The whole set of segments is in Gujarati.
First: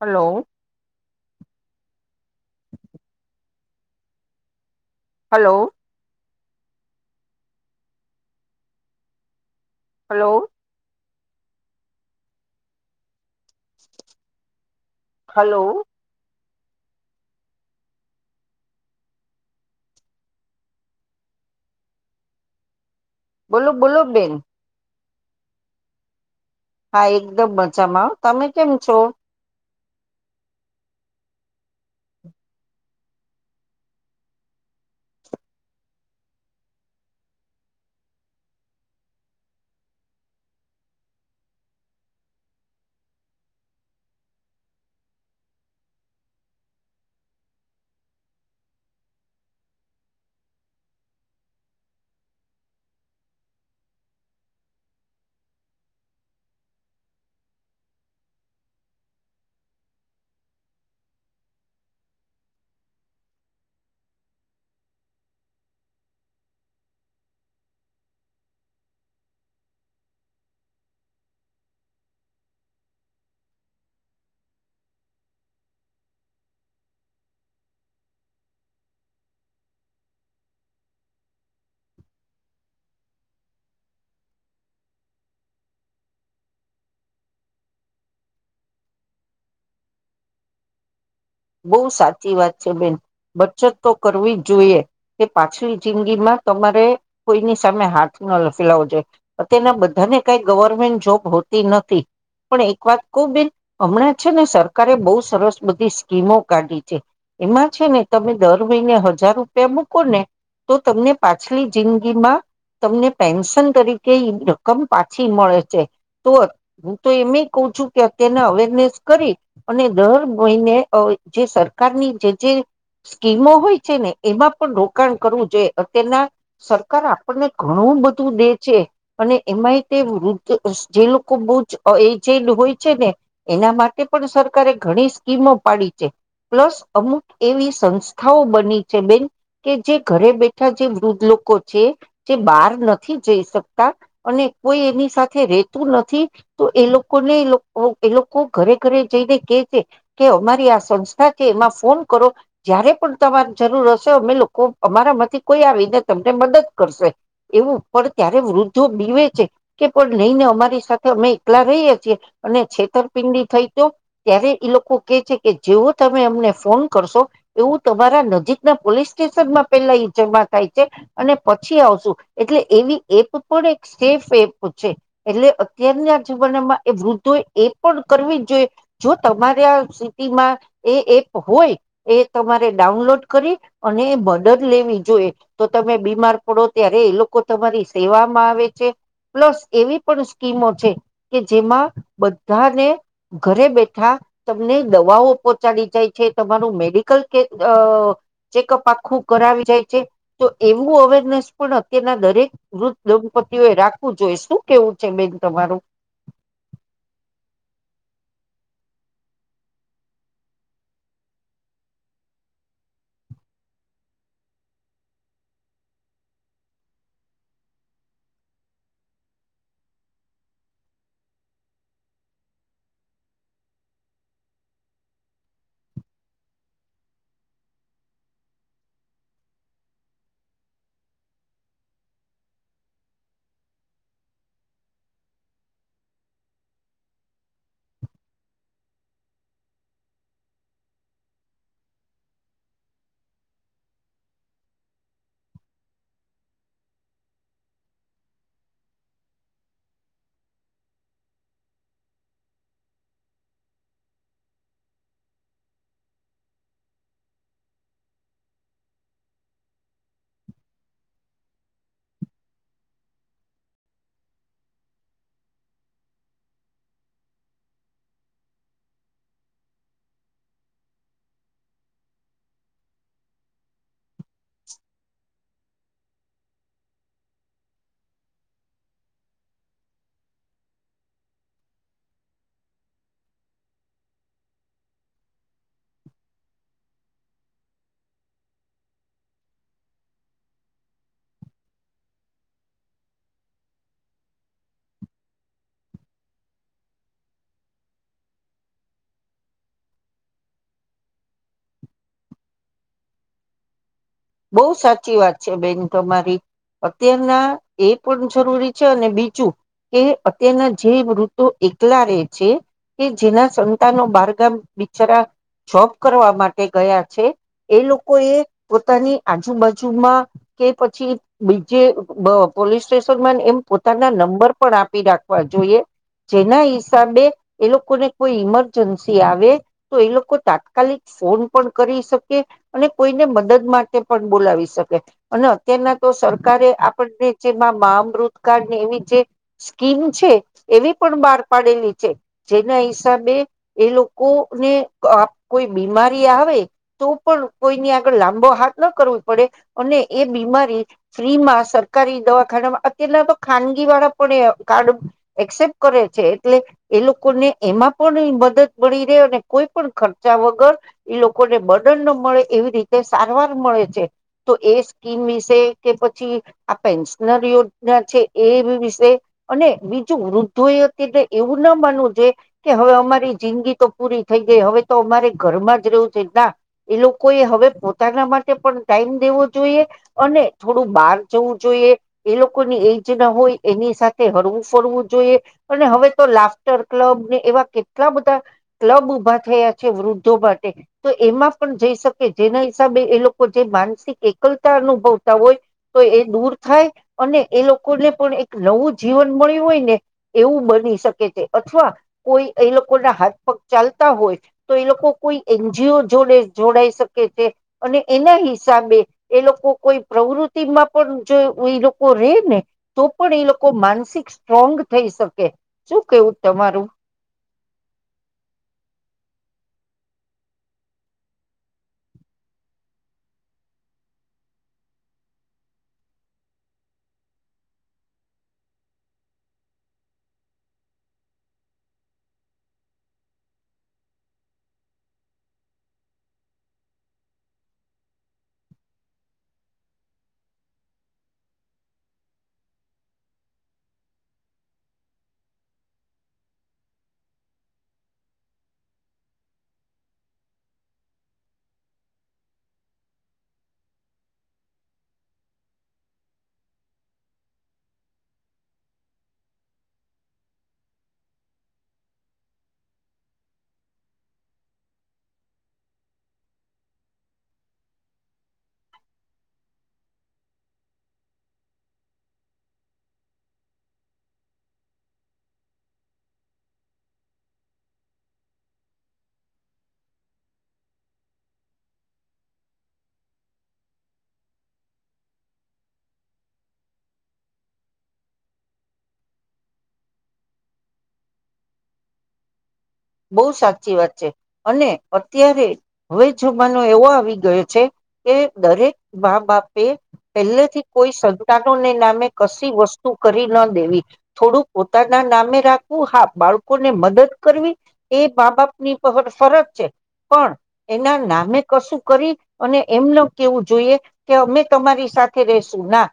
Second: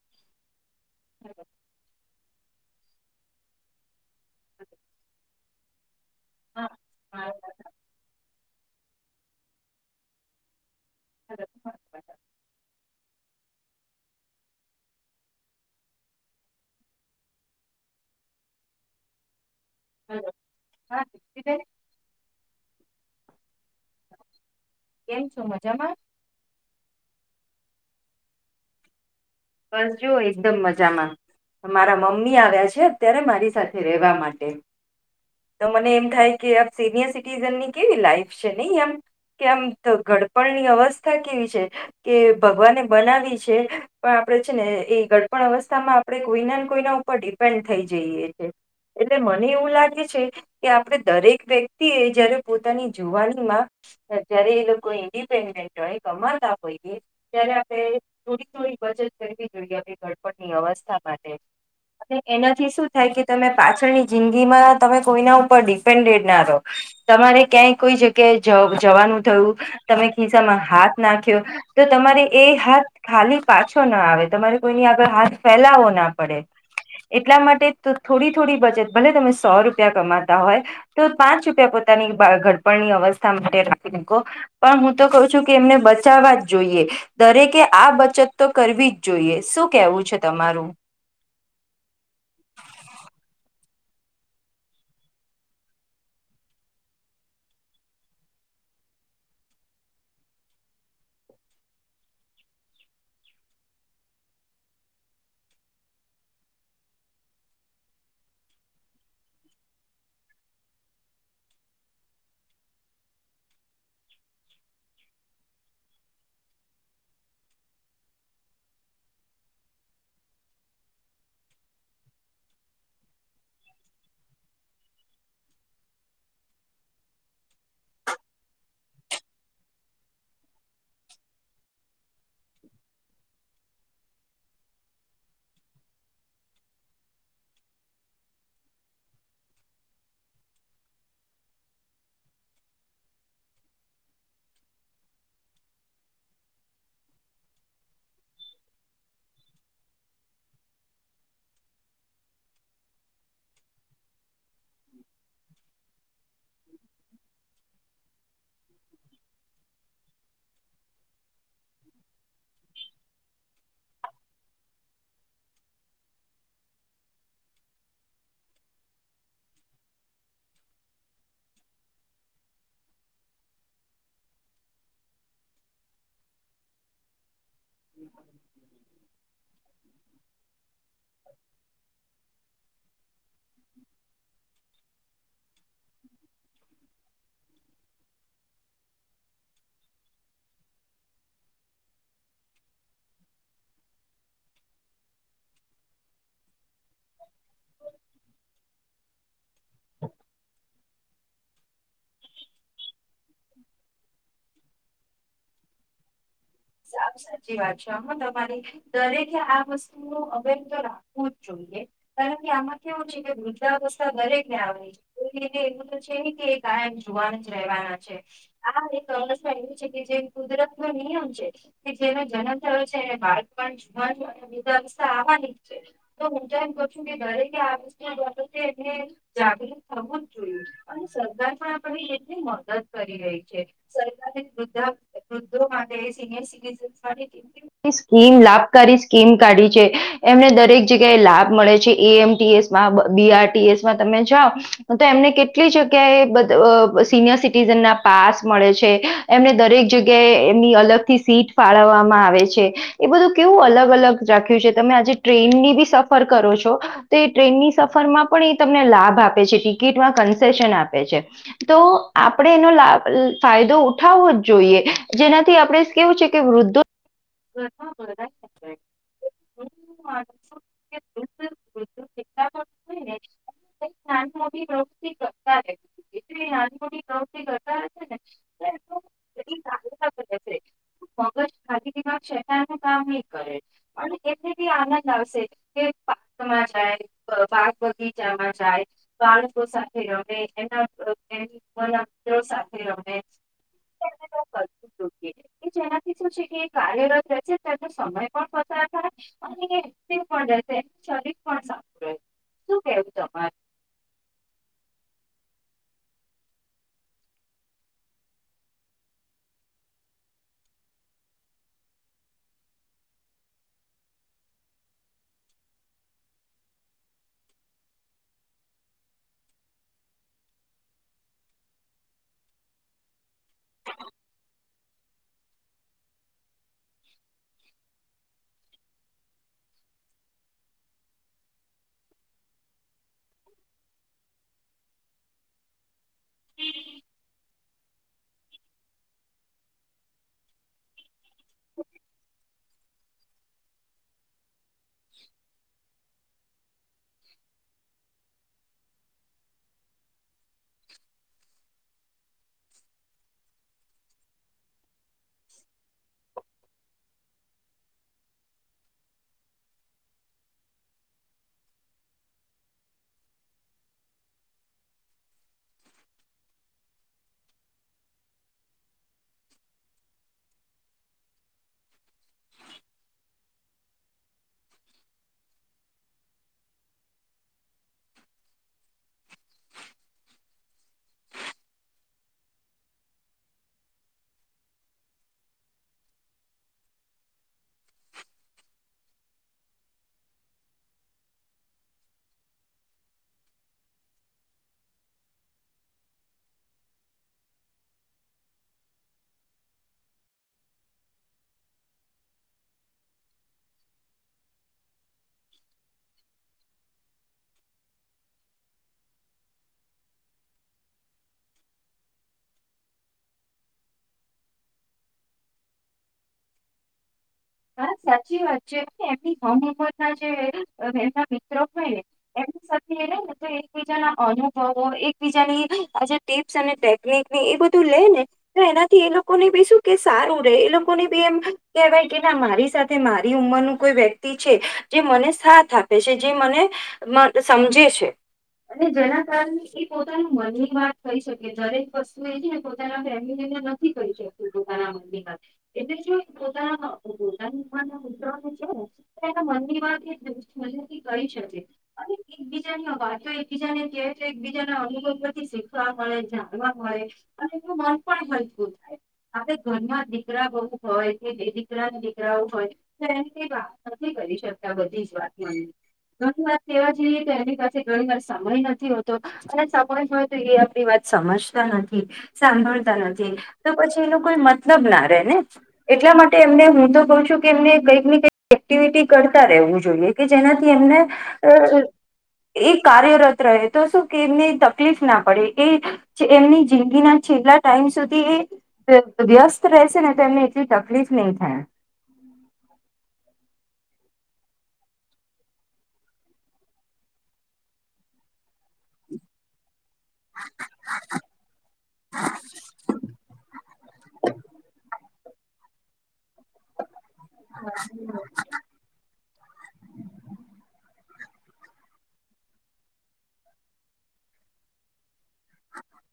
હલો. [unintelligible] [unintelligible] હલો. હા હા. હલો. હલો. [unintelligible] બોલું બોલ બેન. કેમ છું મજામાં? હા એકદમ મજામાં, આવ તમે કેમ છો? બસ જો એકદમ મજામાં. મારા મમ્મી આવ્યા છે અત્યારે મારી સાથે રહેેવા માટે. તો મને એમ થાય કે આ સિનિયર સિટીઝનની કેવી લાઈફ છે નહી એમ કે આમ ગડપણની અવસ્થા કેવી છે કે ભગવાને બનાવી છે પણ આપણે છે ને એ ગડપણ અવસ્થામાં આપણે કોઈના ને કોઈના ઉપર ડિપેન્ડ થઈ જઈએ છીએ એટલે મને એવું લાગે છે કે આપણે દરેક વ્યક્તિ એ જયારે પોતાની જુવાનીમાં જયારે એ લોકો ઇન્ડિપેન્ડન્ટ હોય કમાતા હોઈએ ત્યારે આપણે થોડી થોડી જોઈએપની અવસ્થા માટે અને એનાથી શું થાય કે તમે પાછળની જિંદગીમાં તમે કોઈના ઉપર ડિપેન્ડેડ ના રહો તમારે ક્યાંય કોઈ જગ્યાએ જવાનું થયું તમે ખિસ્સામાં હાથ નાખ્યો તો તમારે એ હાથ ખાલી પાછો ના આવે તમારે કોઈની આગળ હાથ ફેલાવો ના પડે એટલા માટે થોડી થોડી બચત ભલે તમે સો રૂપિયા કમાતા હોય તો પાંચ રૂપિયા પોતાની ગડપણની અવસ્થા માટે રાખીકો પણ હું તો કઉ છું કે એમને બચાવવા જ જોઈએ દરેકે આ બચત તો કરવી જ જોઈએ શું કેવું છે તમારું? બહુ સાચી વાત છે બેન. બ ચટ તો કરવી જ જોઈએ કે પાછલી જિંદગીમાં તમારે કોઈની સામે હાથ ન લખેલાવો જોઈએ. અત્યના બધાને કઈ ગવર્મેન્ટ જોબ હોતી નથી પણ એક વાત કહ બેન હમણાં છે ને સરકારે બહુ સરસ બધી સ્મો કાઢી છે એમાં છે ને તમે દર મહિને હજાર રૂપિયા મૂકો ને તો તમને પાછલી જિંદગીમાં તમને પેન્શન તરીકે રકમ પાછી મળે છે. તો હું તો એમ કહ છું કે અત્યારના અવેરનેસ કરી અને દર મહિને જે સરકારની જે જે સ્કીમો હોય છે ને એમાં પણ રોકાણ કરવું જોઈએ અત્યારના સરકાર આપણને ઘણું બધું દે છે અને એમાંય તે વૃદ્ધ જે લોકો બહુ જ એજડ હોય છે ને એના માટે પણ સરકારે ઘણી સ્કીમો પ્લસ અમુક એવી સંસ્થાઓ બની છે બેન કે જે ઘરે બેઠા જે વૃદ્ધ લોકો છે જે બહાર નથી જઈ શકતા અને કોઈ એની સાથે રતું નથી તો એ લોકોને એ લોકો ઘરે ઘરે જઈને કે છે કે અમારે સંસ્થા છે એમાં ફોન કરો જયારે પણ તમારે જરૂર હશે અમે લોકો અમારા માંથી કોઈ આવીને તમને મદદ કરશે એવું પણ ત્યારે વૃદ્ધો બીવે છે કે પણ નહીંને અમારી સાથે અમે એકલા રહીએ છીએ અને છેતરપિંડી થઈ તો ત્યારે એ લોકો કે છે કે જેવો તમે અમને ફોન કરશો એવું તમારા નજીકના પોલીસ સ્ટેશનમાં પેલા જમા થાય છે અને પછી આવશું એટલે એવી એપ પણ એક સેફ એપ છે એટલે અત્યારના જમાનામાં એ વૃદ્ધો એ પણ કરવી જ જોઈએ જો તમારે આ એપ હોય એ તમારે ડાઉનલોડ કરી અને બદદ લેવી જોઈએ તો તમે બીમાર પડો ત્યારે એ લોકો તમારી સેવામાં આવે છે પ્લસ એવી પણ સ્કીમો છે કે જેમાં બધાને ઘરે બેઠા તમને દવાઓ પહોંચાડી જાય છે તમારું મેડિકલ ચેકઅપ આખું કરાવી જાય છે. તો એ અવેરનેસ પણ અત્યારના દરેક વૃધ દંપતિઓએ રાખવું જોઈએ શું કેવું છે બેન તમારું? સાવ સાચી વાત છે આમાં તમારે દરેકે આ વસ્તુ નું અવેર તો રાખવું જ જોઈએ કારણ કે આમાં કેવું છે કે વૃદ્ધાવસ્થા દરેક ને આવ છે એ લઈને એવું તો છે ને કે કાયમ જોવાનું જ રહેવાના છે આ એક અવસ્થા એવી છે કે જે કુદરત નો નિયમ છે જેનો જન્મ થયો છે એને બાળ જોવા બા આવવાની છે તો હું તો એમ ક છું કે દરેકે બાબતે એ જાગૃત થવું જ જોઈએ અને સરકાર પણ આપ એટલી મદદ કરી રહી છે સર વૃ્ધા વૃદ્ધો માટે સિનિયર સિટીઝન માટે [unintelligible] સ્કીમ લાભકારી સ્કીમ કાઢી છે એમને દરેક જગ્યાએ લાભ મળે છે એમટીએસમાં, બીઆરટીએસમાં તમે જાઓ તો એમને કેટલી જગ્યાએ બ સિનયર સિટીઝન ના પાસ મળે છે એમને દરેક જગ્યાએ એમની અલગ થી સીટ ફાળવવામાં આવે છે એ બધું કેવું અલગ અલગ રાખ્યું છે તમે આજે ટ્રેનની બી સફર કરો છો તો એ ટ્રેનની સફરમાં પણ એ તમને લાભ આપે છે ટિકિટમાં કન્સેેશન આપે છે. તો આપણે એનો લાભ ફાયદો ઉઠાવવો જ જોઈએ જેનાથી આપણે કેવું છે કે વૃદ્ધો [unintelligible] [unintelligible] [unintelligible] મગજ ખા દમાંક શકારનું કામ નહી કરે પણ એને બી આનંદ આવશે કે પાકમાં જાય બાગ બગીચામાં જાય બાળકો સાથે રમે એના સાથે રમે [unintelligible] જેનાથી શું છે કે કાર્યરત રહેશે તેનો સમય પણ પસાર થાય અને તે પણ રહે એનું શરીર પણ સારું રહે શું કેવું તમારે? બહ સાચી વાત છે બેન તમારી. અત્યારના એ પણ જરૂરી છે અને બીજું કે અત્યારના જે મૃધો એકલા રહે છે કે જેના સંતાનો બારગામ બિચાર જોબ કરવા માટે ગયા છે એ લોકો એ પોતાની આજુબાજુમાં કે પછી બીજે પોલીસ સ્ટેશનમાં એમ પોતાના નંબર પણ આપી રાખવા જોઈએ જેના હિસાબે એ લોકોને કોઈ ઈમરજન્સી આવે તો એ લોકો તાત્કાલિક ફોન પણ કરી શકે અને કોઈને મદદ માટે તે પણ બોલાવી શકે અને અત્યારના તો સરકારે આપણને જેમાં મા મૃતકાળ ને એવી જે સ્કીમ છે એવી પણ બહાર પાડેલી છે જેના હિસાબે એ લોકોને આપ કોઈ બીમારી તો પણ કોઈની આગળ લાંબો હાથ ન કરવું પડે અને એ બીમારી ફ્રી માં સર સરકારી દવાખાનામાં અત્યારના તો ખાનગી વાળા પણ એ કાર્ડ એક્સેપ્ટ કરે છે એટલે એ લોકોને એમાં પણ મદદ મળી રહે અને કોઈ પણ ખર્ચા વગર એ લોકોને બર્ડન ન મળે એવી રીતે સારવાર તો એ સ્કીમ વિશે કે પછી આ પેન્શનર યોજના છે એ વિશે અને બીજું વૃદ્ધો એ અત્યારે એવું ના માનવું જોઈ કે હવે અમારી જિંદગી તો પૂરી થઈ જાય હવે તો અમારે ઘરમાં જ રહેવું છે ના એ લોકો એ હવે પોતાના માટે ટાઈમ દેવો જોઈએ અને થોડું બહાર જવું જોઈએ એ લોકોની એજ ના હોય એની સાથે હળવું ફરવું જોઈએ અને હવે તો લાફ્ટર ક્લબ ને એવા કેટલા બધા ક્લબ ઉભા થયા છે વૃદ્ધો માટે તો એમાં પણ જઈ શકે જેના હિસાબે એ લોકો ન એકલતા અનુભવતા હોય તો એ દૂર થાય અને એ લોકોને પણ એક નવું જીવન મળ્યું હોય ને એવું બની શકે છે અથવા કોઈ એ લોકો ના હાથ પગ ચાલતા હોય તો એ લોકો કોઈ એનજીઓ જોડે જોડાાય શકે છે અને એના હિસાબે એ લોકો કોઈ પ્રવૃતિમાં પણ જો એ લોકો રે ને તો પણ એ લોકો માનસિક સ્ટ્રોંગ થઈ શકે શું કેવું તમારું હા સાચી વાત છે એમનીમમદ ના જે એમના મ્રો હોયને એમની સાથેને એકીજાના અનુભવો એકબીજાની આજ ટીપ્સ અને ટેકનિક એ બધું લે ને તો એનાથી એ લોકોને બી શું કે સારું રે એ લોકોને બી એમ કેવાય મારી સાથે મારી ઉંમરનું કોઈ વ્યક્તિ છે જે મને સાથ આપે છે જે મને સમજે છે અને જેના કારણે એ પોતા મનની વાત ક શકે દરેક વસ્તુ છેકતની એટલે પોતાની ઉ પુત્રને છે ને એના મનની વાત એ મથી કરી શકે અને એકબીજાની વાતો એકબીજાને કહેય તો એકબીજાના અનુભવ પરથી શીખવા મળે જાણવા મળય અને એનું મન પણ હલકું થાય આપણે ઘરના દીકરા બહુ હોય કે દીકરાઓ હોય તો એ વાત નથી કરી શકતા બધી જ વાત ઘણી વાત કેવા જઈએ તો એની પાસે ઘણી વાર સમય નથી હોતો અને સમય હોય તો એ આપણી વાત સમજતા નથી સાંભળતા નથી તો પછી એનો કોઈ મતલબ ના રહે ને એટલા માટે એમને હું તો કઉ છું કે એમને કંઈક ને કઈક એક્ટિવિટી કરતા રહેવું જોઈએ કે જેનાથી એમને એ કાર્યરત રહે તો શું કે એમને તકલીફ ના પડે એ એમની જિંદગીના છેલ્લા ટાઈમ સુધી એ વ્યસ્ત રહેશે ને તો એને એટલી તકલીફ લ થાય બહુ સાચી વાત છે અને અત્યારે હવે જમાનો એવો આવી ગયો છે કે દરેક બા બાપ પહેલે થી કોઈ સંતાનોને નામે કશી વસ્તુ કરી ના દેવી થોડું પોતા ના નામે રાખવું હા બાળકો ને મદદ કરવી એ બા બાપ ની પ ફરજ છે પણ એના નામે કશું કરી અને એમને કેવું જોઈએ કે અમે તમારી સાથે રસું ના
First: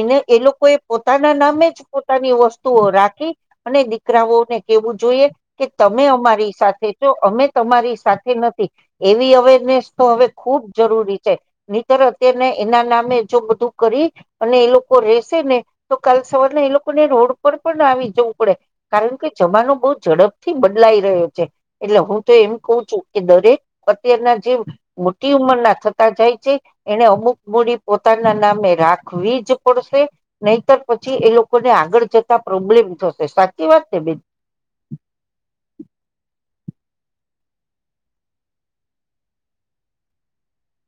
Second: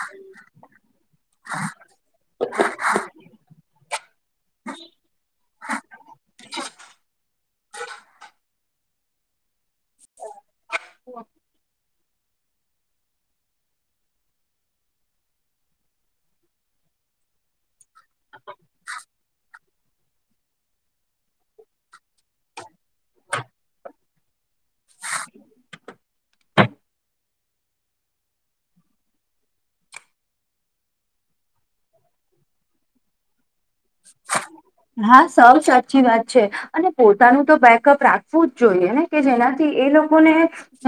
એને એ લોકો એ પોતાના નામે જ પોતાની વસ્તુઓ રાખી અને દીકરાઓને કેવું જોઈએ કે તમે અમારી સાથે છો અમે તમારી સાથે નથી એવી અવેરનેસ તો હવે ખુબ જરૂરી છે અ્યારે અત્યને એના નામે જો બધું કરી અને એ લોકો રશે ને તો કાલ સવારના એ લોકોને રોડ પર પણ આવી જવું પડે કારણ કે જમાનો બહુ ઝડપ થી બદલાઈ રહ્યો છે એટલે હું તો એમ કું છું કે દરેક અત્યારના જે મોટી ઉંમરના થતા જાય છે એને અમુક મૂડી પોતાના નામે રાખવી જ પડશે નહીતર પછી એ લોકોને આગળ તા પ્રોબ્લેમ થશે સાચી વાત છેને બે હા સૌ સાચી વાત છે અને પોતાનું તો બેકઅપ રાખવું જ જોઈએ ને કે જેનાથી એ લોકોને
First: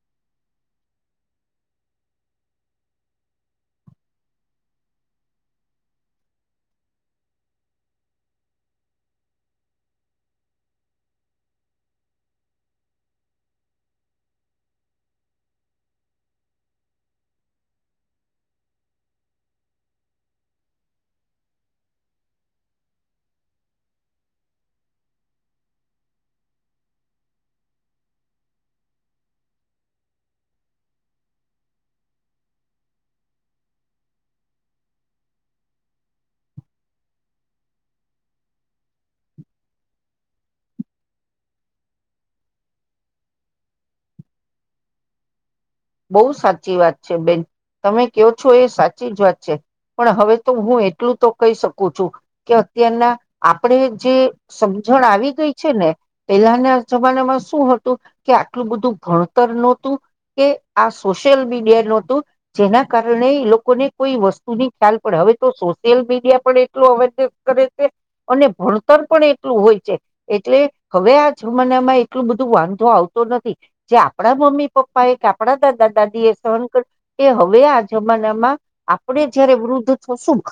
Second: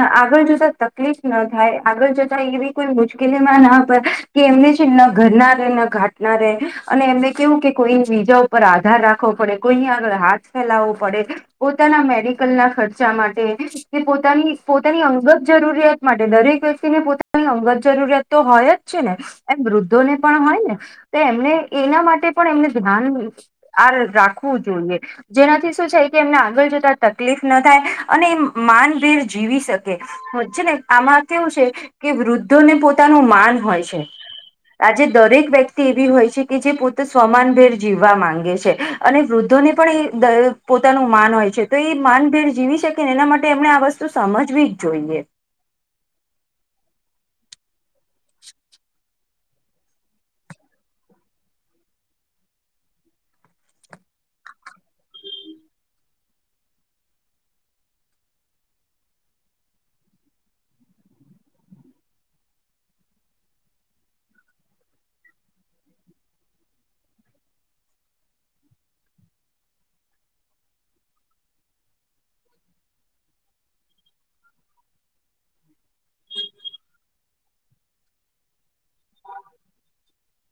આગળ જતા તકલીફ ના થાય આગળ જતા એવી કોઈ મુશ્કેલીમાં ના પડ કે એમને છે ના ઘરના રાટ રહે અને એમને કેવું કે કોઈ બીજા ઉપર આધાર રાખવો પડે કોઈની આગળ હાથ ફેલાવવો પડે પોતાના મેડિકલના ખર્ચા માટે કે પોતાની પોતાની અંગત જરૂરિયાત માટે દરેક વ્યક્તિને પોતાની અંગત જરૂરિયાત તો હોય જ છે ને એમ વૃદ્ધોને પણ હોય ને તો એમને એના માટે પણ એમને ધ્યાન આ રાખવું જોઈએ જેનાથી શું છે કે એમને આગળ જતા તકલીફ ના થાય અને એ માનવીર જીવી શકે છે ને આમાં કેવું છે કે વૃદ્ધોને પોતાનું માન હોય છે આજે દરેક વ્યક્તિ એવી હોય છે કે જે પોતે સ્વમાનભેર જીવવા માંગે છે અને વૃદ્ધોને પણ એ પોતાનું માન હોય છે તો એ માનભેર જીવી શકે ને એના માટે એમણે આ વસ્તુ સમજવી જ જોઈએ બહુ સાચી વાત છે બેન તમે કહો છો એ સાચી જ વાત છે પણ હવે તો હું એટલું તો કહી શકું છું કે અત્યારના આપણે જે સમજણ આવી ગઈ છે ને પેલાના જમાનામાં શું હતું કે આટલું બધું ભણતર નહોતું કે આ સોશિયલ મીડિયા ન હતું જેના કારણે એ લોકોને કોઈ વસ્તુની ખ્યાલ પડે હવે તો સોશિયલ મીડિયા પણ એટલું અવેરને કરે છે અને ભણતર પણ એટલું હોય છે એટલે હવે આ જમાનામાં એટલું બધું વાંધો આવતો નથી જે આપણા મમ્મી પપ્પા એક આપડા દાદા દાદી એ સહન કર્યું કે હવે આ જમાનામાં આપણે જયારે વૃદ્ધ થશું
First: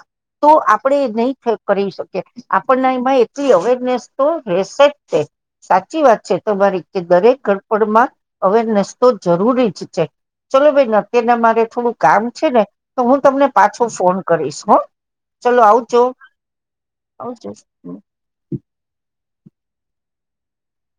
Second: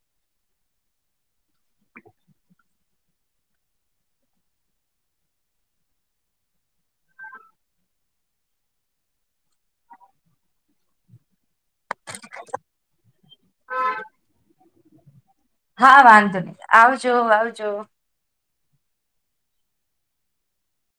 તો આપણેે એ નહી કરી શકીએ આપણને એમાં એટલી અવેરનેસ તો રહેશે જ તે સાચી વાત છે તમારી કે દરેક ગડપડમાં અવેરનેસ તો જરૂરી ચલો ભાઈ અત્યારના મારે થોડું કામ છે ને તો હું તમને પાછો ફોન કરીશ હ હા વાંધો નહીં આવજો આવજો.